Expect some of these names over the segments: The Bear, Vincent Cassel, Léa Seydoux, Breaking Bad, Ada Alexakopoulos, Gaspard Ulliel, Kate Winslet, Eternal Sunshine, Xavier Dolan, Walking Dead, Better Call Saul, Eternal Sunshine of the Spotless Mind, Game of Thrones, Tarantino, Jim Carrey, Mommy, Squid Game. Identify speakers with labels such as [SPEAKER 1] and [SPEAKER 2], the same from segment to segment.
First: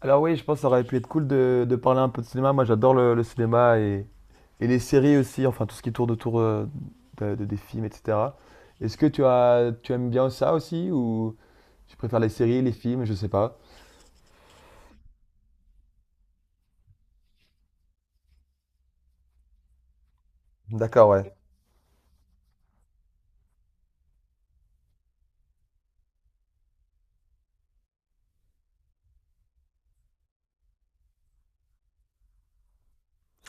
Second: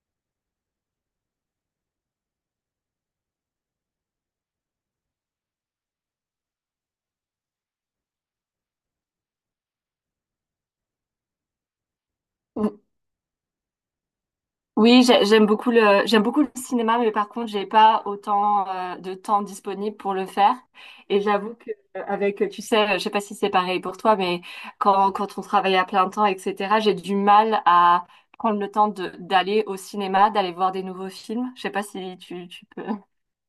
[SPEAKER 1] Alors oui, je pense que ça aurait pu être cool de parler un peu de cinéma. Moi, j'adore le cinéma et les séries aussi, enfin tout ce qui tourne autour des films, etc. Est-ce que tu aimes bien ça aussi ou tu préfères les séries, les
[SPEAKER 2] Ou-
[SPEAKER 1] films, je sais pas.
[SPEAKER 2] Oui, j'aime beaucoup j'aime beaucoup le cinéma, mais par contre, j'ai pas autant de temps disponible pour le faire.
[SPEAKER 1] D'accord,
[SPEAKER 2] Et
[SPEAKER 1] ouais.
[SPEAKER 2] j'avoue que avec, tu sais, je sais pas si c'est pareil pour toi, mais quand on travaille à plein temps, etc., j'ai du mal à prendre le temps d'aller au cinéma, d'aller voir des nouveaux films. Je sais pas si tu peux,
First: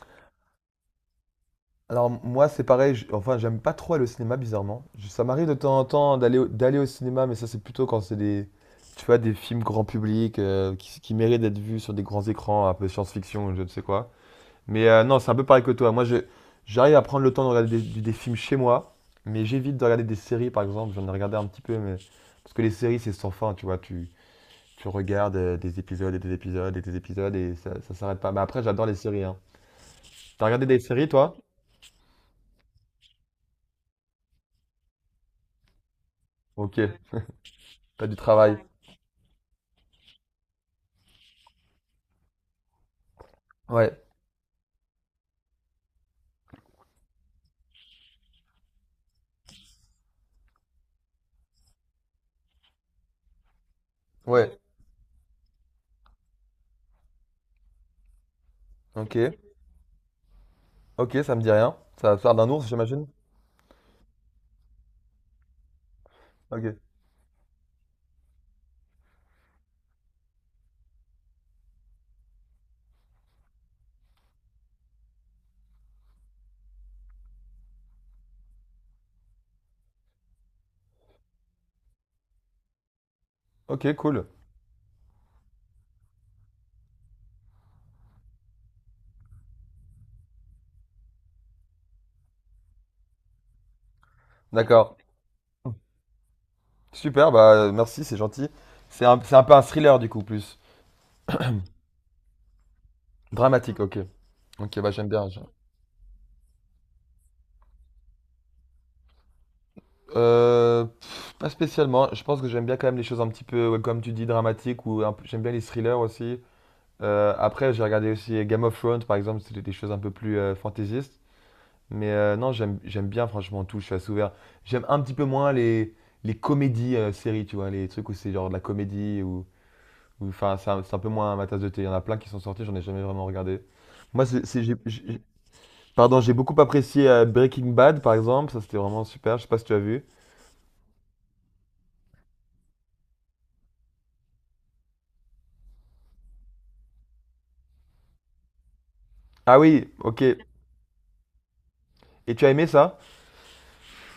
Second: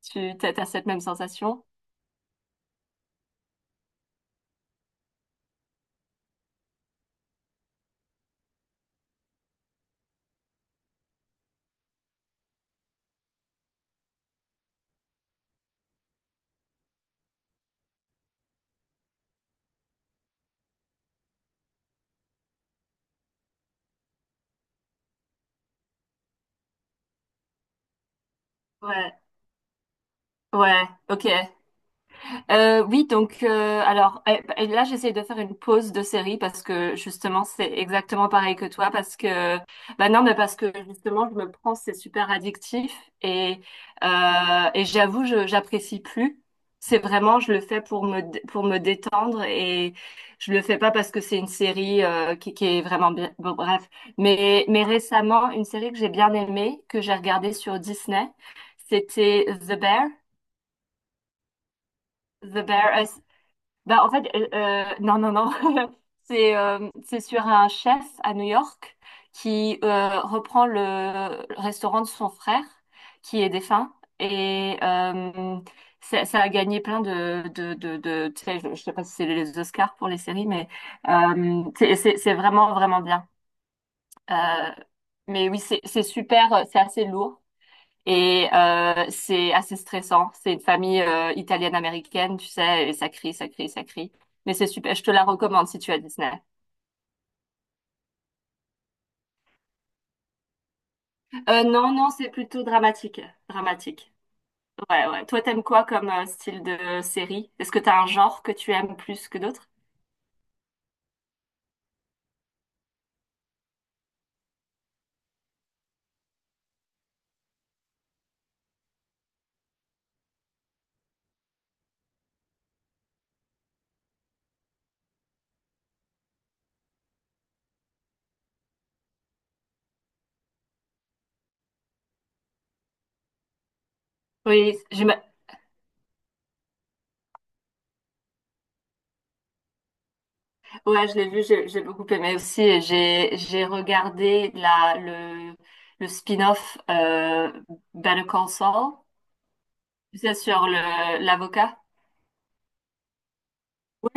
[SPEAKER 2] t'as cette même sensation.
[SPEAKER 1] Alors moi, c'est pareil, enfin j'aime pas trop aller au cinéma, bizarrement. Ça m'arrive de temps en temps d'aller au cinéma, mais ça c'est plutôt quand c'est des, tu vois, des films grand public qui méritent d'être vus sur des grands écrans, un peu science-fiction, ou je ne sais quoi. Mais non, c'est un peu pareil que toi. J'arrive à prendre le temps de regarder des films chez moi, mais j'évite de regarder des séries, par exemple. J'en ai regardé un petit peu, mais parce que les séries, c'est sans fin, tu vois. Tu regardes des épisodes et des épisodes et des épisodes et ça s'arrête pas. Mais après, j'adore les
[SPEAKER 2] Ouais,
[SPEAKER 1] séries, hein. T'as regardé des
[SPEAKER 2] ouais,
[SPEAKER 1] séries,
[SPEAKER 2] ok.
[SPEAKER 1] toi?
[SPEAKER 2] Oui, donc alors et là j'essaie de faire une pause de série parce
[SPEAKER 1] Ok,
[SPEAKER 2] que justement c'est
[SPEAKER 1] t'as du
[SPEAKER 2] exactement pareil
[SPEAKER 1] travail.
[SPEAKER 2] que toi parce que bah non mais parce que justement je me prends c'est super addictif et
[SPEAKER 1] Ouais,
[SPEAKER 2] euh, et j'avoue je j'apprécie plus. C'est vraiment je le fais pour pour me détendre et je le fais pas parce que c'est une série qui est vraiment bien. Bon, bref,
[SPEAKER 1] ouais,
[SPEAKER 2] mais récemment une série que j'ai bien aimée que j'ai regardée sur Disney,
[SPEAKER 1] ok.
[SPEAKER 2] c'était The Bear.
[SPEAKER 1] Ok, ça me dit rien. Ça va faire d'un
[SPEAKER 2] The
[SPEAKER 1] ours,
[SPEAKER 2] Bear,
[SPEAKER 1] j'imagine?
[SPEAKER 2] bah, en fait, non, non, non.
[SPEAKER 1] Ok.
[SPEAKER 2] C'est sur un chef à New York qui reprend le restaurant de son frère qui est défunt. Et ça a gagné plein tu sais, je sais pas si c'est les Oscars pour les séries, mais c'est vraiment, vraiment bien.
[SPEAKER 1] Ok, cool.
[SPEAKER 2] Euh, mais oui, c'est super, c'est assez lourd. Et c'est assez stressant. C'est une famille italienne-américaine, tu sais, et ça crie, ça crie, ça crie. Mais c'est super,
[SPEAKER 1] D'accord.
[SPEAKER 2] je te la recommande si tu as Disney.
[SPEAKER 1] Super, bah merci, c'est gentil. C'est un peu un thriller, du coup, plus.
[SPEAKER 2] Non, non, c'est plutôt dramatique.
[SPEAKER 1] Dramatique, ok.
[SPEAKER 2] Dramatique.
[SPEAKER 1] Ok, bah
[SPEAKER 2] Ouais,
[SPEAKER 1] j'aime
[SPEAKER 2] ouais.
[SPEAKER 1] bien.
[SPEAKER 2] Toi, t'aimes quoi comme style de série? Est-ce que t'as un genre que tu aimes plus que d'autres?
[SPEAKER 1] Pff, pas spécialement. Je pense que j'aime bien quand même les choses un petit peu, ouais, comme tu dis, dramatiques ou un p j'aime bien les thrillers aussi. Après, j'ai regardé aussi Game of Thrones, par exemple, c'était des choses un peu plus, fantaisistes. Mais, non, j'aime bien, franchement, tout. Je suis assez ouvert. J'aime un petit peu moins les comédies, séries, tu vois? Les trucs où c'est genre de la comédie ou enfin, c'est un peu moins ma tasse de thé. Il y en a plein qui sont sortis, j'en ai jamais vraiment regardé. Moi, c'est
[SPEAKER 2] Oui, j'ai
[SPEAKER 1] j'ai
[SPEAKER 2] ma-
[SPEAKER 1] pardon, j'ai beaucoup apprécié, Breaking Bad, par exemple. Ça, c'était vraiment super. Je sais pas si tu as vu?
[SPEAKER 2] ouais, je l'ai vu, j'ai beaucoup aimé aussi. Et j'ai regardé la le spin-off Better Call Saul,
[SPEAKER 1] Ah oui,
[SPEAKER 2] tu
[SPEAKER 1] OK.
[SPEAKER 2] sais, sur le l'avocat.
[SPEAKER 1] Et tu as aimé ça?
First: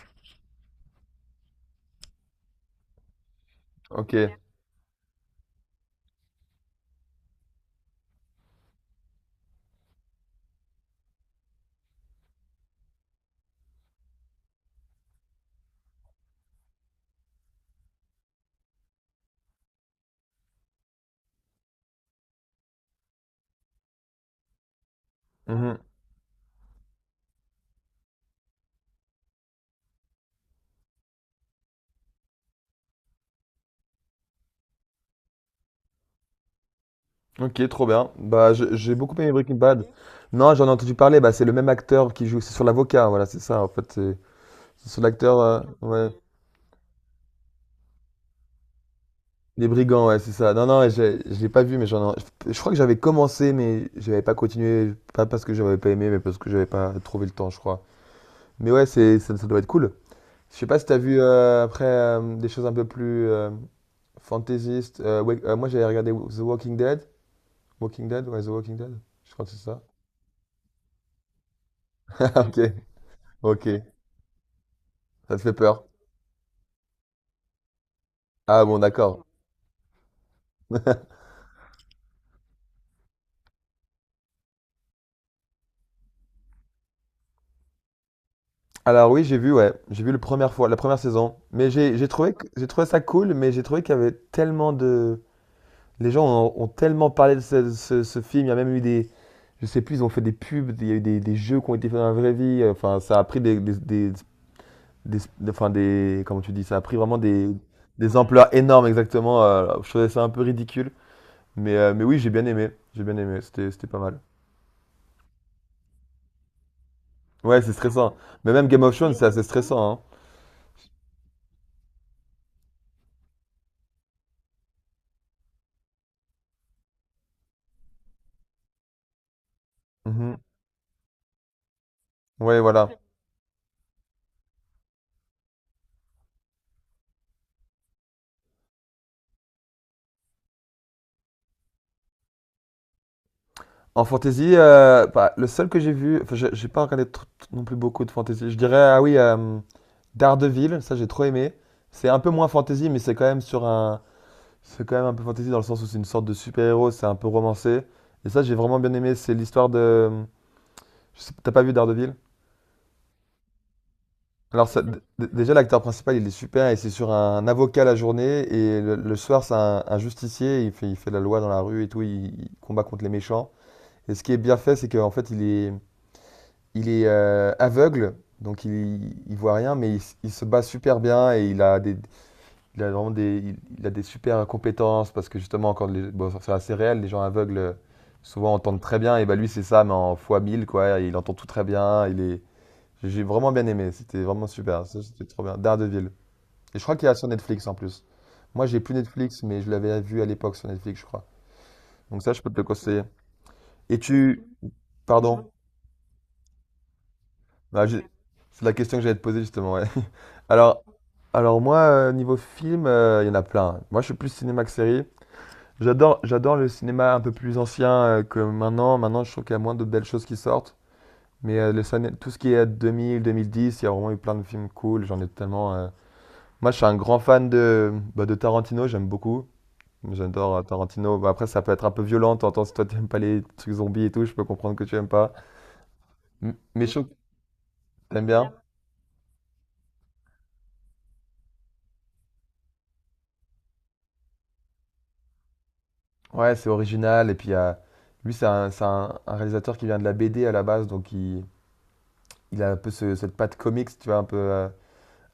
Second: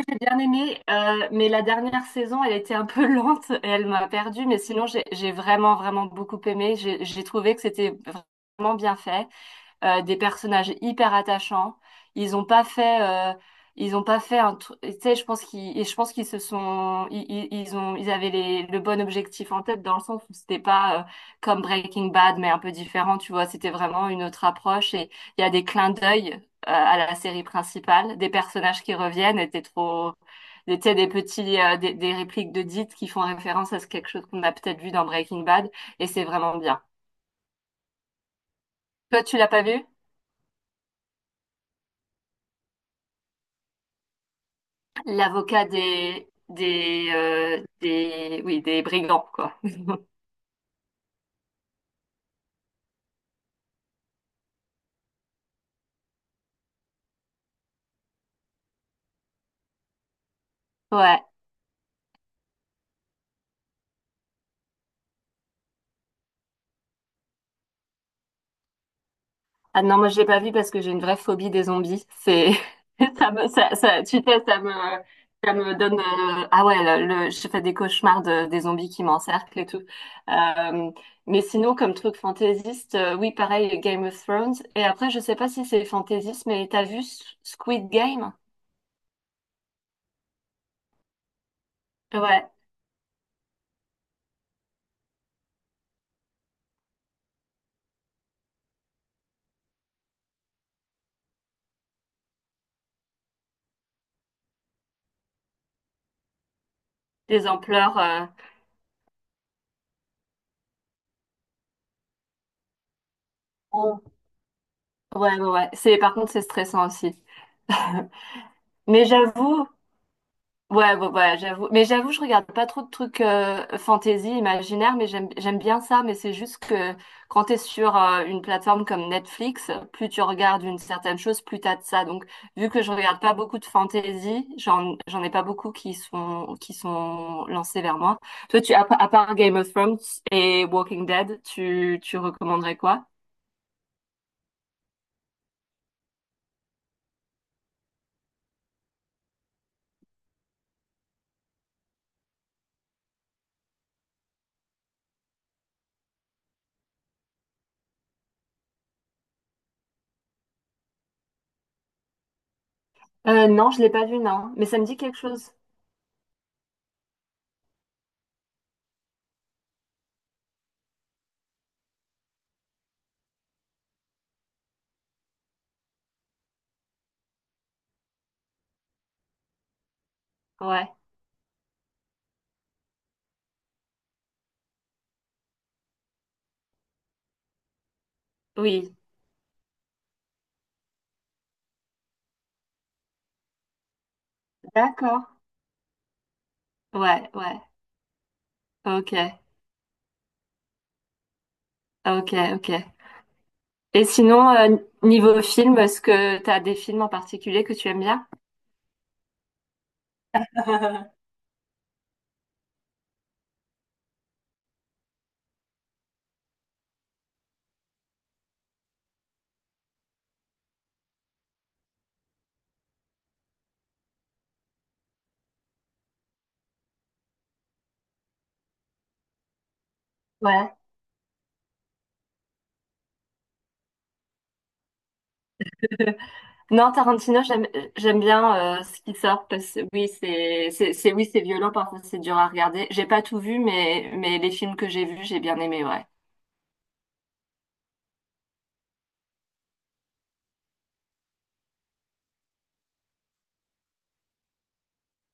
[SPEAKER 2] J'ai bien aimé, mais la dernière saison, elle était un peu lente et elle m'a
[SPEAKER 1] Ok.
[SPEAKER 2] perdue. Mais sinon, j'ai vraiment, vraiment beaucoup aimé. J'ai trouvé que c'était vraiment bien fait des personnages hyper attachants. Ils ont pas fait, euh, ils ont pas fait un truc. Tu sais, je pense qu'ils se sont, ils avaient le bon objectif en tête dans le sens où c'était pas comme Breaking Bad, mais un peu différent. Tu vois, c'était vraiment une autre approche et il y a des
[SPEAKER 1] Mhm.
[SPEAKER 2] clins d'œil à la série principale, des personnages qui reviennent. Tu sais, des répliques de dites qui font référence à ce quelque chose qu'on a peut-être vu dans Breaking Bad et c'est vraiment bien.
[SPEAKER 1] Ok, trop bien. Bah, j'ai beaucoup
[SPEAKER 2] Toi,
[SPEAKER 1] aimé
[SPEAKER 2] tu l'as
[SPEAKER 1] Breaking
[SPEAKER 2] pas vu?
[SPEAKER 1] Bad. Non, j'en ai entendu parler. Bah, c'est le même acteur qui joue. C'est sur l'avocat. Voilà, c'est ça. En fait, c'est sur l'acteur.
[SPEAKER 2] L'avocat
[SPEAKER 1] Ouais.
[SPEAKER 2] des oui des brigands quoi.
[SPEAKER 1] Les brigands, ouais, c'est ça. Non, non, je l'ai pas vu, mais j'en ai... Je crois que j'avais commencé, mais j'avais pas continué. Pas parce que j'avais pas aimé, mais parce que j'avais pas trouvé le temps, je crois. Mais ouais, c'est ça, ça doit être cool. Je sais pas si t'as vu
[SPEAKER 2] Ouais.
[SPEAKER 1] après des choses un peu plus fantaisistes. Ouais, moi, j'avais regardé The Walking Dead. Walking Dead, ouais, The Walking Dead. Je crois que c'est ça.
[SPEAKER 2] Ah non, moi je l'ai pas vu parce que j'ai une vraie phobie des zombies. C'est
[SPEAKER 1] Ok,
[SPEAKER 2] ça me ça,
[SPEAKER 1] ok,
[SPEAKER 2] ça tu sais
[SPEAKER 1] ça te
[SPEAKER 2] ça
[SPEAKER 1] fait
[SPEAKER 2] me
[SPEAKER 1] peur.
[SPEAKER 2] donne ah ouais je fais des cauchemars des
[SPEAKER 1] Ah bon,
[SPEAKER 2] zombies qui
[SPEAKER 1] d'accord.
[SPEAKER 2] m'encerclent et tout. Euh, mais sinon comme truc fantaisiste oui pareil Game of Thrones et après je sais pas si c'est fantaisiste mais t'as vu Squid Game?
[SPEAKER 1] Alors oui, j'ai vu, ouais, j'ai vu la première fois, la première saison, mais j'ai trouvé
[SPEAKER 2] Ouais.
[SPEAKER 1] j'ai trouvé ça cool, mais j'ai trouvé qu'il y avait tellement de, les gens ont tellement parlé de ce film, il y a même eu des, je sais plus, ils ont fait des pubs, il y a eu des jeux qui ont été faits dans la vraie vie, enfin ça a pris enfin des, comment tu dis, ça a pris vraiment
[SPEAKER 2] Les ampleurs.
[SPEAKER 1] des ampleurs énormes exactement. Je trouvais ça un peu ridicule, mais oui, j'ai bien aimé, c'était
[SPEAKER 2] Oh.
[SPEAKER 1] pas mal.
[SPEAKER 2] Ouais, ouais, ouais. C'est, par contre c'est stressant aussi.
[SPEAKER 1] Ouais, c'est stressant. Mais même Game of
[SPEAKER 2] Mais
[SPEAKER 1] Thrones, c'est assez
[SPEAKER 2] j'avoue,
[SPEAKER 1] stressant,
[SPEAKER 2] ouais, ouais, ouais, j'avoue. Mais j'avoue, je regarde pas trop de trucs fantasy, imaginaire, mais j'aime bien ça. Mais c'est juste que quand t'es sur une plateforme comme Netflix, plus
[SPEAKER 1] hein.
[SPEAKER 2] tu
[SPEAKER 1] Mhm.
[SPEAKER 2] regardes une certaine chose, plus t'as de ça. Donc,
[SPEAKER 1] Ouais,
[SPEAKER 2] vu que
[SPEAKER 1] voilà.
[SPEAKER 2] je regarde pas beaucoup de fantasy, j'en ai pas beaucoup qui sont lancés vers moi. Toi, à part Game of Thrones et Walking Dead, tu recommanderais quoi?
[SPEAKER 1] En fantasy, bah, le seul que j'ai vu, enfin, j'ai pas regardé non plus beaucoup de fantasy. Je dirais, ah oui, Daredevil, ça j'ai trop aimé. C'est un peu moins fantasy, mais c'est quand même un peu fantasy dans le sens où c'est une sorte de super-héros, c'est un peu romancé. Et ça, j'ai vraiment bien aimé. C'est l'histoire de, je sais- t'as pas vu Daredevil?
[SPEAKER 2] Non, je l'ai pas vu, non. Mais
[SPEAKER 1] Alors,
[SPEAKER 2] ça me dit quelque chose.
[SPEAKER 1] déjà, l'acteur principal, il est super, et c'est sur un avocat la journée, et le soir, un justicier, il fait la loi dans la rue et tout, il combat contre les méchants. Et ce qui est bien fait, c'est qu'en fait, il est aveugle, donc il voit rien, mais il se bat
[SPEAKER 2] Ouais.
[SPEAKER 1] super bien, et il a vraiment des, il a des super compétences, parce que justement, quand les, bon, c'est assez réel, les gens aveugles, souvent, entendent
[SPEAKER 2] Oui.
[SPEAKER 1] très bien, et bah lui, c'est ça, mais en fois 1000 quoi, il entend tout très bien, il est... J'ai vraiment bien aimé, c'était vraiment super, ça,
[SPEAKER 2] D'accord.
[SPEAKER 1] c'était trop bien. Daredevil. Et je crois qu'il y a sur
[SPEAKER 2] Ouais, ouais.
[SPEAKER 1] Netflix en plus. Moi, j'ai plus
[SPEAKER 2] Ok.
[SPEAKER 1] Netflix, mais je l'avais vu à l'époque sur Netflix, je crois. Donc
[SPEAKER 2] Ok,
[SPEAKER 1] ça, je peux te le
[SPEAKER 2] ok.
[SPEAKER 1] conseiller. Et
[SPEAKER 2] Et
[SPEAKER 1] tu...
[SPEAKER 2] sinon, niveau
[SPEAKER 1] Pardon.
[SPEAKER 2] film, est-ce que tu as des films en particulier que
[SPEAKER 1] Bah,
[SPEAKER 2] tu aimes
[SPEAKER 1] j'ai-
[SPEAKER 2] bien?
[SPEAKER 1] C'est la question que j'allais te poser justement, ouais. Alors, alors moi, niveau film, il y en a plein. Moi, je suis plus cinéma que série. J'adore le cinéma un peu plus ancien que maintenant. Maintenant, je trouve qu'il y a moins de belles choses qui sortent. Mais tout ce qui est 2000, 2010, il y a vraiment eu plein de films cool. J'en ai tellement.... Moi, je suis un grand fan de, bah, de Tarantino, j'aime beaucoup. J'adore
[SPEAKER 2] Ouais.
[SPEAKER 1] Tarantino. Bah, après, ça peut être un peu violent. T'entends, si toi, t'aimes pas les trucs zombies et tout, je peux comprendre que tu aimes pas. M-
[SPEAKER 2] Non,
[SPEAKER 1] mais oui,
[SPEAKER 2] Tarantino, j'aime
[SPEAKER 1] t'aimes bien?
[SPEAKER 2] bien ce qui sort parce que oui, oui, c'est violent parfois, c'est dur à regarder. J'ai pas tout vu, mais les films que j'ai vus, j'ai bien aimé, ouais.
[SPEAKER 1] Ouais, c'est original. Et puis, lui, un réalisateur qui vient de la BD à la base. Donc, il a un peu cette patte comics, tu vois,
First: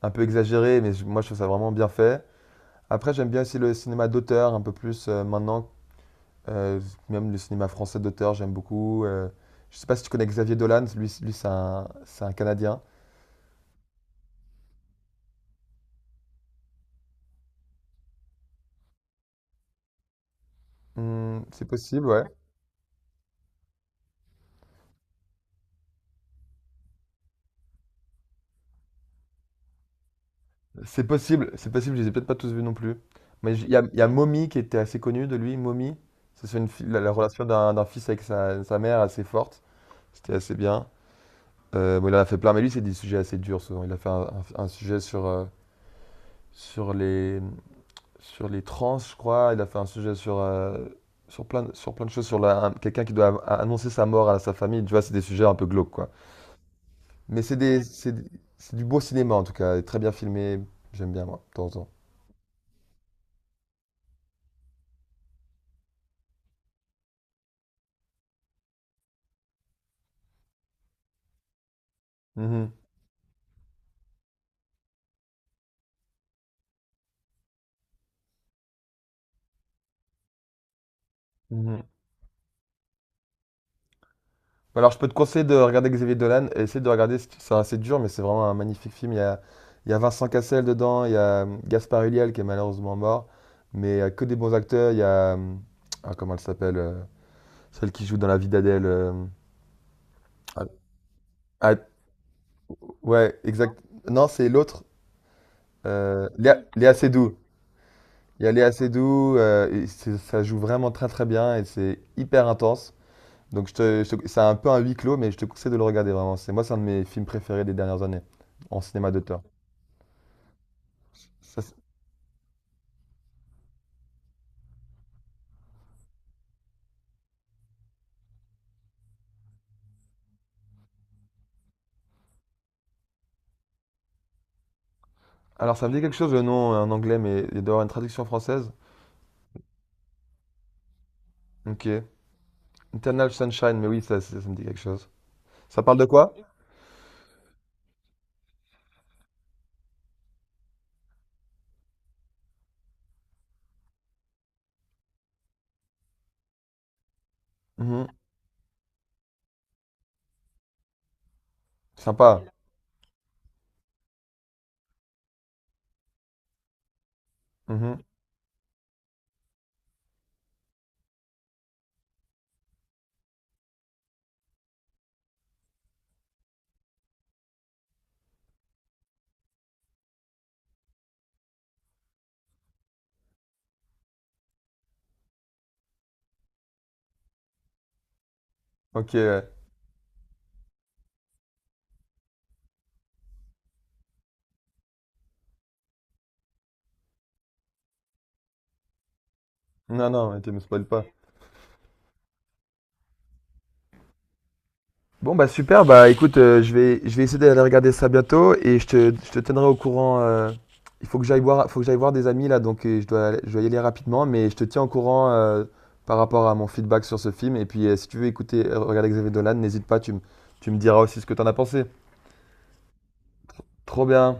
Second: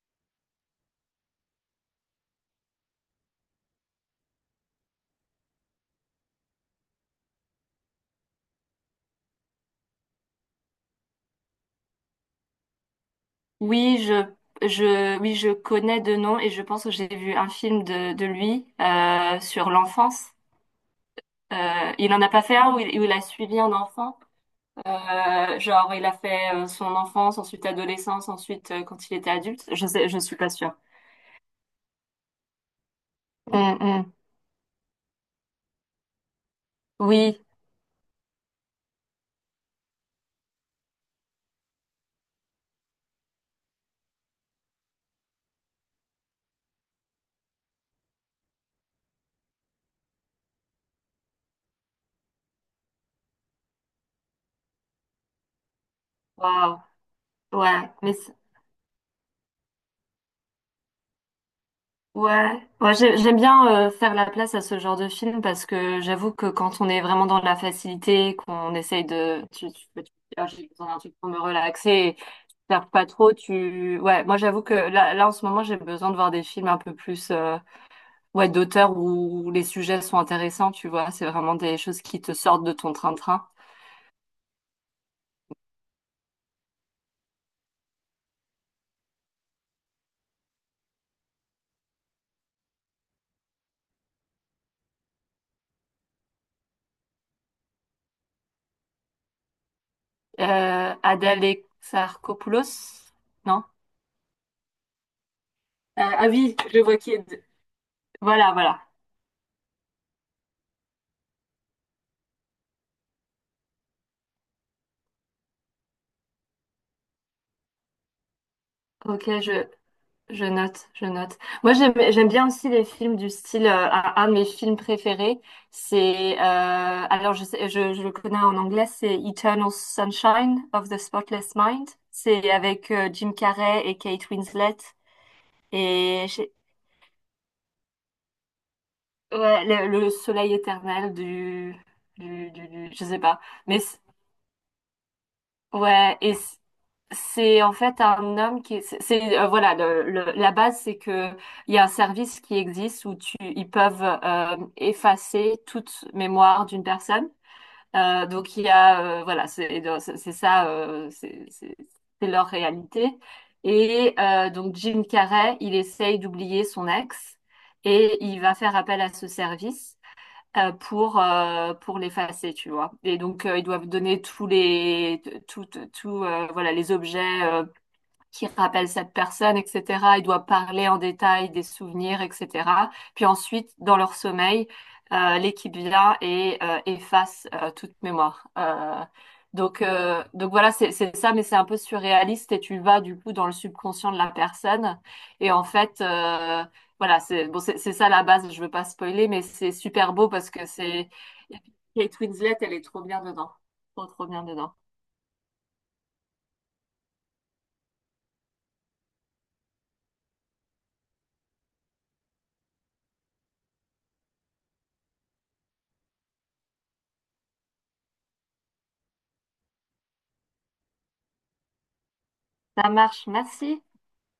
[SPEAKER 1] un peu exagérée. Moi, je trouve ça vraiment bien fait. Après, j'aime bien aussi le cinéma d'auteur, un peu plus maintenant. Euh, même le cinéma français d'auteur, j'aime beaucoup. Je sais pas si tu connais Xavier Dolan. Lui, c'est un Canadien.
[SPEAKER 2] Oui, je oui, je connais de nom et je pense que j'ai vu un film de lui sur l'enfance.
[SPEAKER 1] Hmm, c'est possible,
[SPEAKER 2] Il en
[SPEAKER 1] ouais.
[SPEAKER 2] a pas fait un où il a suivi un enfant. Genre, il a fait son enfance, ensuite adolescence, ensuite quand il était adulte. Je sais, je suis pas sûre.
[SPEAKER 1] C'est possible, je les ai peut-être pas tous vus non plus.
[SPEAKER 2] Hum,
[SPEAKER 1] Il y a
[SPEAKER 2] hum.
[SPEAKER 1] Mommy qui était assez connu de lui, Mommy. C'est sur une fi- la
[SPEAKER 2] Oui.
[SPEAKER 1] relation d'un fils avec sa mère assez forte. C'était assez bien. Bon, il en a fait plein, mais lui, c'est des sujets assez durs souvent. Il a fait un sujet sur, sur les, sur les trans, je crois. Il a fait un sujet sur, sur plein de choses, quelqu'un qui doit annoncer sa mort à sa famille. Tu vois, c'est des sujets un peu glauques, quoi.
[SPEAKER 2] Waouh.
[SPEAKER 1] Mais c'est des,
[SPEAKER 2] Ouais. Mais
[SPEAKER 1] c'est du beau cinéma en tout cas, très bien filmé. J'aime bien, moi, de temps en temps.
[SPEAKER 2] ouais, ouais, j'aime bien faire la place à ce genre de film parce que j'avoue que quand on est vraiment dans la facilité, qu'on essaye de, peux te dire, ah, j'ai besoin d'un truc pour me relaxer, et
[SPEAKER 1] Mhm.
[SPEAKER 2] faire pas trop, ouais, moi j'avoue que là en ce moment j'ai besoin de voir des films un peu plus, ouais, d'auteur où les sujets sont intéressants, tu vois, c'est vraiment des
[SPEAKER 1] Mhm.
[SPEAKER 2] choses qui te sortent de ton train-train.
[SPEAKER 1] Alors, je peux te conseiller de regarder Xavier Dolan et essayer de regarder, ça c'est assez dur, mais c'est vraiment un magnifique film. Il y a Vincent Cassel dedans, il y a Gaspard Ulliel qui est malheureusement mort, mais il y a que des bons acteurs. Il y a, ah, comment elle s'appelle celle qui joue dans La vie d'Adèle. Ah,
[SPEAKER 2] Ada
[SPEAKER 1] ah,
[SPEAKER 2] Alexakopoulos,
[SPEAKER 1] ouais,
[SPEAKER 2] non?
[SPEAKER 1] exact. Non, c'est l'autre,
[SPEAKER 2] Ah oui, je
[SPEAKER 1] Léa
[SPEAKER 2] vois qui
[SPEAKER 1] Seydoux.
[SPEAKER 2] est.
[SPEAKER 1] Il y a
[SPEAKER 2] Voilà,
[SPEAKER 1] Léa
[SPEAKER 2] voilà.
[SPEAKER 1] Seydoux, et ça joue vraiment très très bien et c'est hyper intense. Donc, c'est un peu un huis clos, mais je te conseille de le regarder vraiment. C'est un de mes films préférés des dernières années en cinéma
[SPEAKER 2] Ok,
[SPEAKER 1] d'auteur.
[SPEAKER 2] je, je note, je note.
[SPEAKER 1] Ça s-
[SPEAKER 2] Moi, j'aime bien aussi les films du style, un de mes films préférés, c'est, alors je le connais en anglais, c'est Eternal Sunshine of the Spotless Mind. C'est avec Jim Carrey et Kate Winslet.
[SPEAKER 1] alors, ça me dit quelque
[SPEAKER 2] Et
[SPEAKER 1] chose le
[SPEAKER 2] j'ai-
[SPEAKER 1] nom en anglais, mais il doit y avoir une traduction française.
[SPEAKER 2] ouais, le soleil éternel
[SPEAKER 1] Ok.
[SPEAKER 2] je sais
[SPEAKER 1] Eternal
[SPEAKER 2] pas. Mais
[SPEAKER 1] Sunshine, mais oui, ça me dit quelque chose. Ça parle de
[SPEAKER 2] ouais,
[SPEAKER 1] quoi?
[SPEAKER 2] c'est en fait un homme qui, voilà, la base c'est que il y a un service qui existe où tu, ils peuvent effacer toute mémoire d'une personne.
[SPEAKER 1] Mhm.
[SPEAKER 2] Donc il y a, voilà, c'est ça, c'est
[SPEAKER 1] Sympa.
[SPEAKER 2] leur réalité. Et donc Jim Carrey, il essaye d'oublier son ex
[SPEAKER 1] Mhm.
[SPEAKER 2] et il va faire appel à ce service pour l'effacer, tu vois. Et donc, ils doivent donner tous les, tout, tout, voilà, les objets qui rappelle cette personne, etc. Ils doivent parler en détail des souvenirs, etc. Puis ensuite, dans leur sommeil, l'équipe vient et efface toute mémoire.
[SPEAKER 1] Ok, ouais.
[SPEAKER 2] Donc voilà, c'est ça, mais c'est un peu surréaliste et tu vas du coup dans le subconscient de la personne. Et en fait, voilà, c'est bon, c'est ça la base. Je veux pas spoiler, mais c'est
[SPEAKER 1] Non,
[SPEAKER 2] super beau
[SPEAKER 1] non, mais
[SPEAKER 2] parce
[SPEAKER 1] tu me
[SPEAKER 2] que
[SPEAKER 1] spoil pas.
[SPEAKER 2] c'est Kate Winslet, elle est trop bien dedans, trop trop bien dedans.
[SPEAKER 1] Bon, bah super, bah écoute, je vais essayer d'aller regarder ça bientôt et je te tiendrai au courant. Il faut que j'aille voir, faut que j'aille voir des amis là, donc je dois y aller rapidement, mais je te tiens au courant par rapport à mon feedback sur ce film. Et puis, si tu veux écouter, regarder Xavier Dolan, n'hésite pas, tu me diras aussi ce que t'en as pensé.
[SPEAKER 2] Ça marche, merci.
[SPEAKER 1] Trop bien.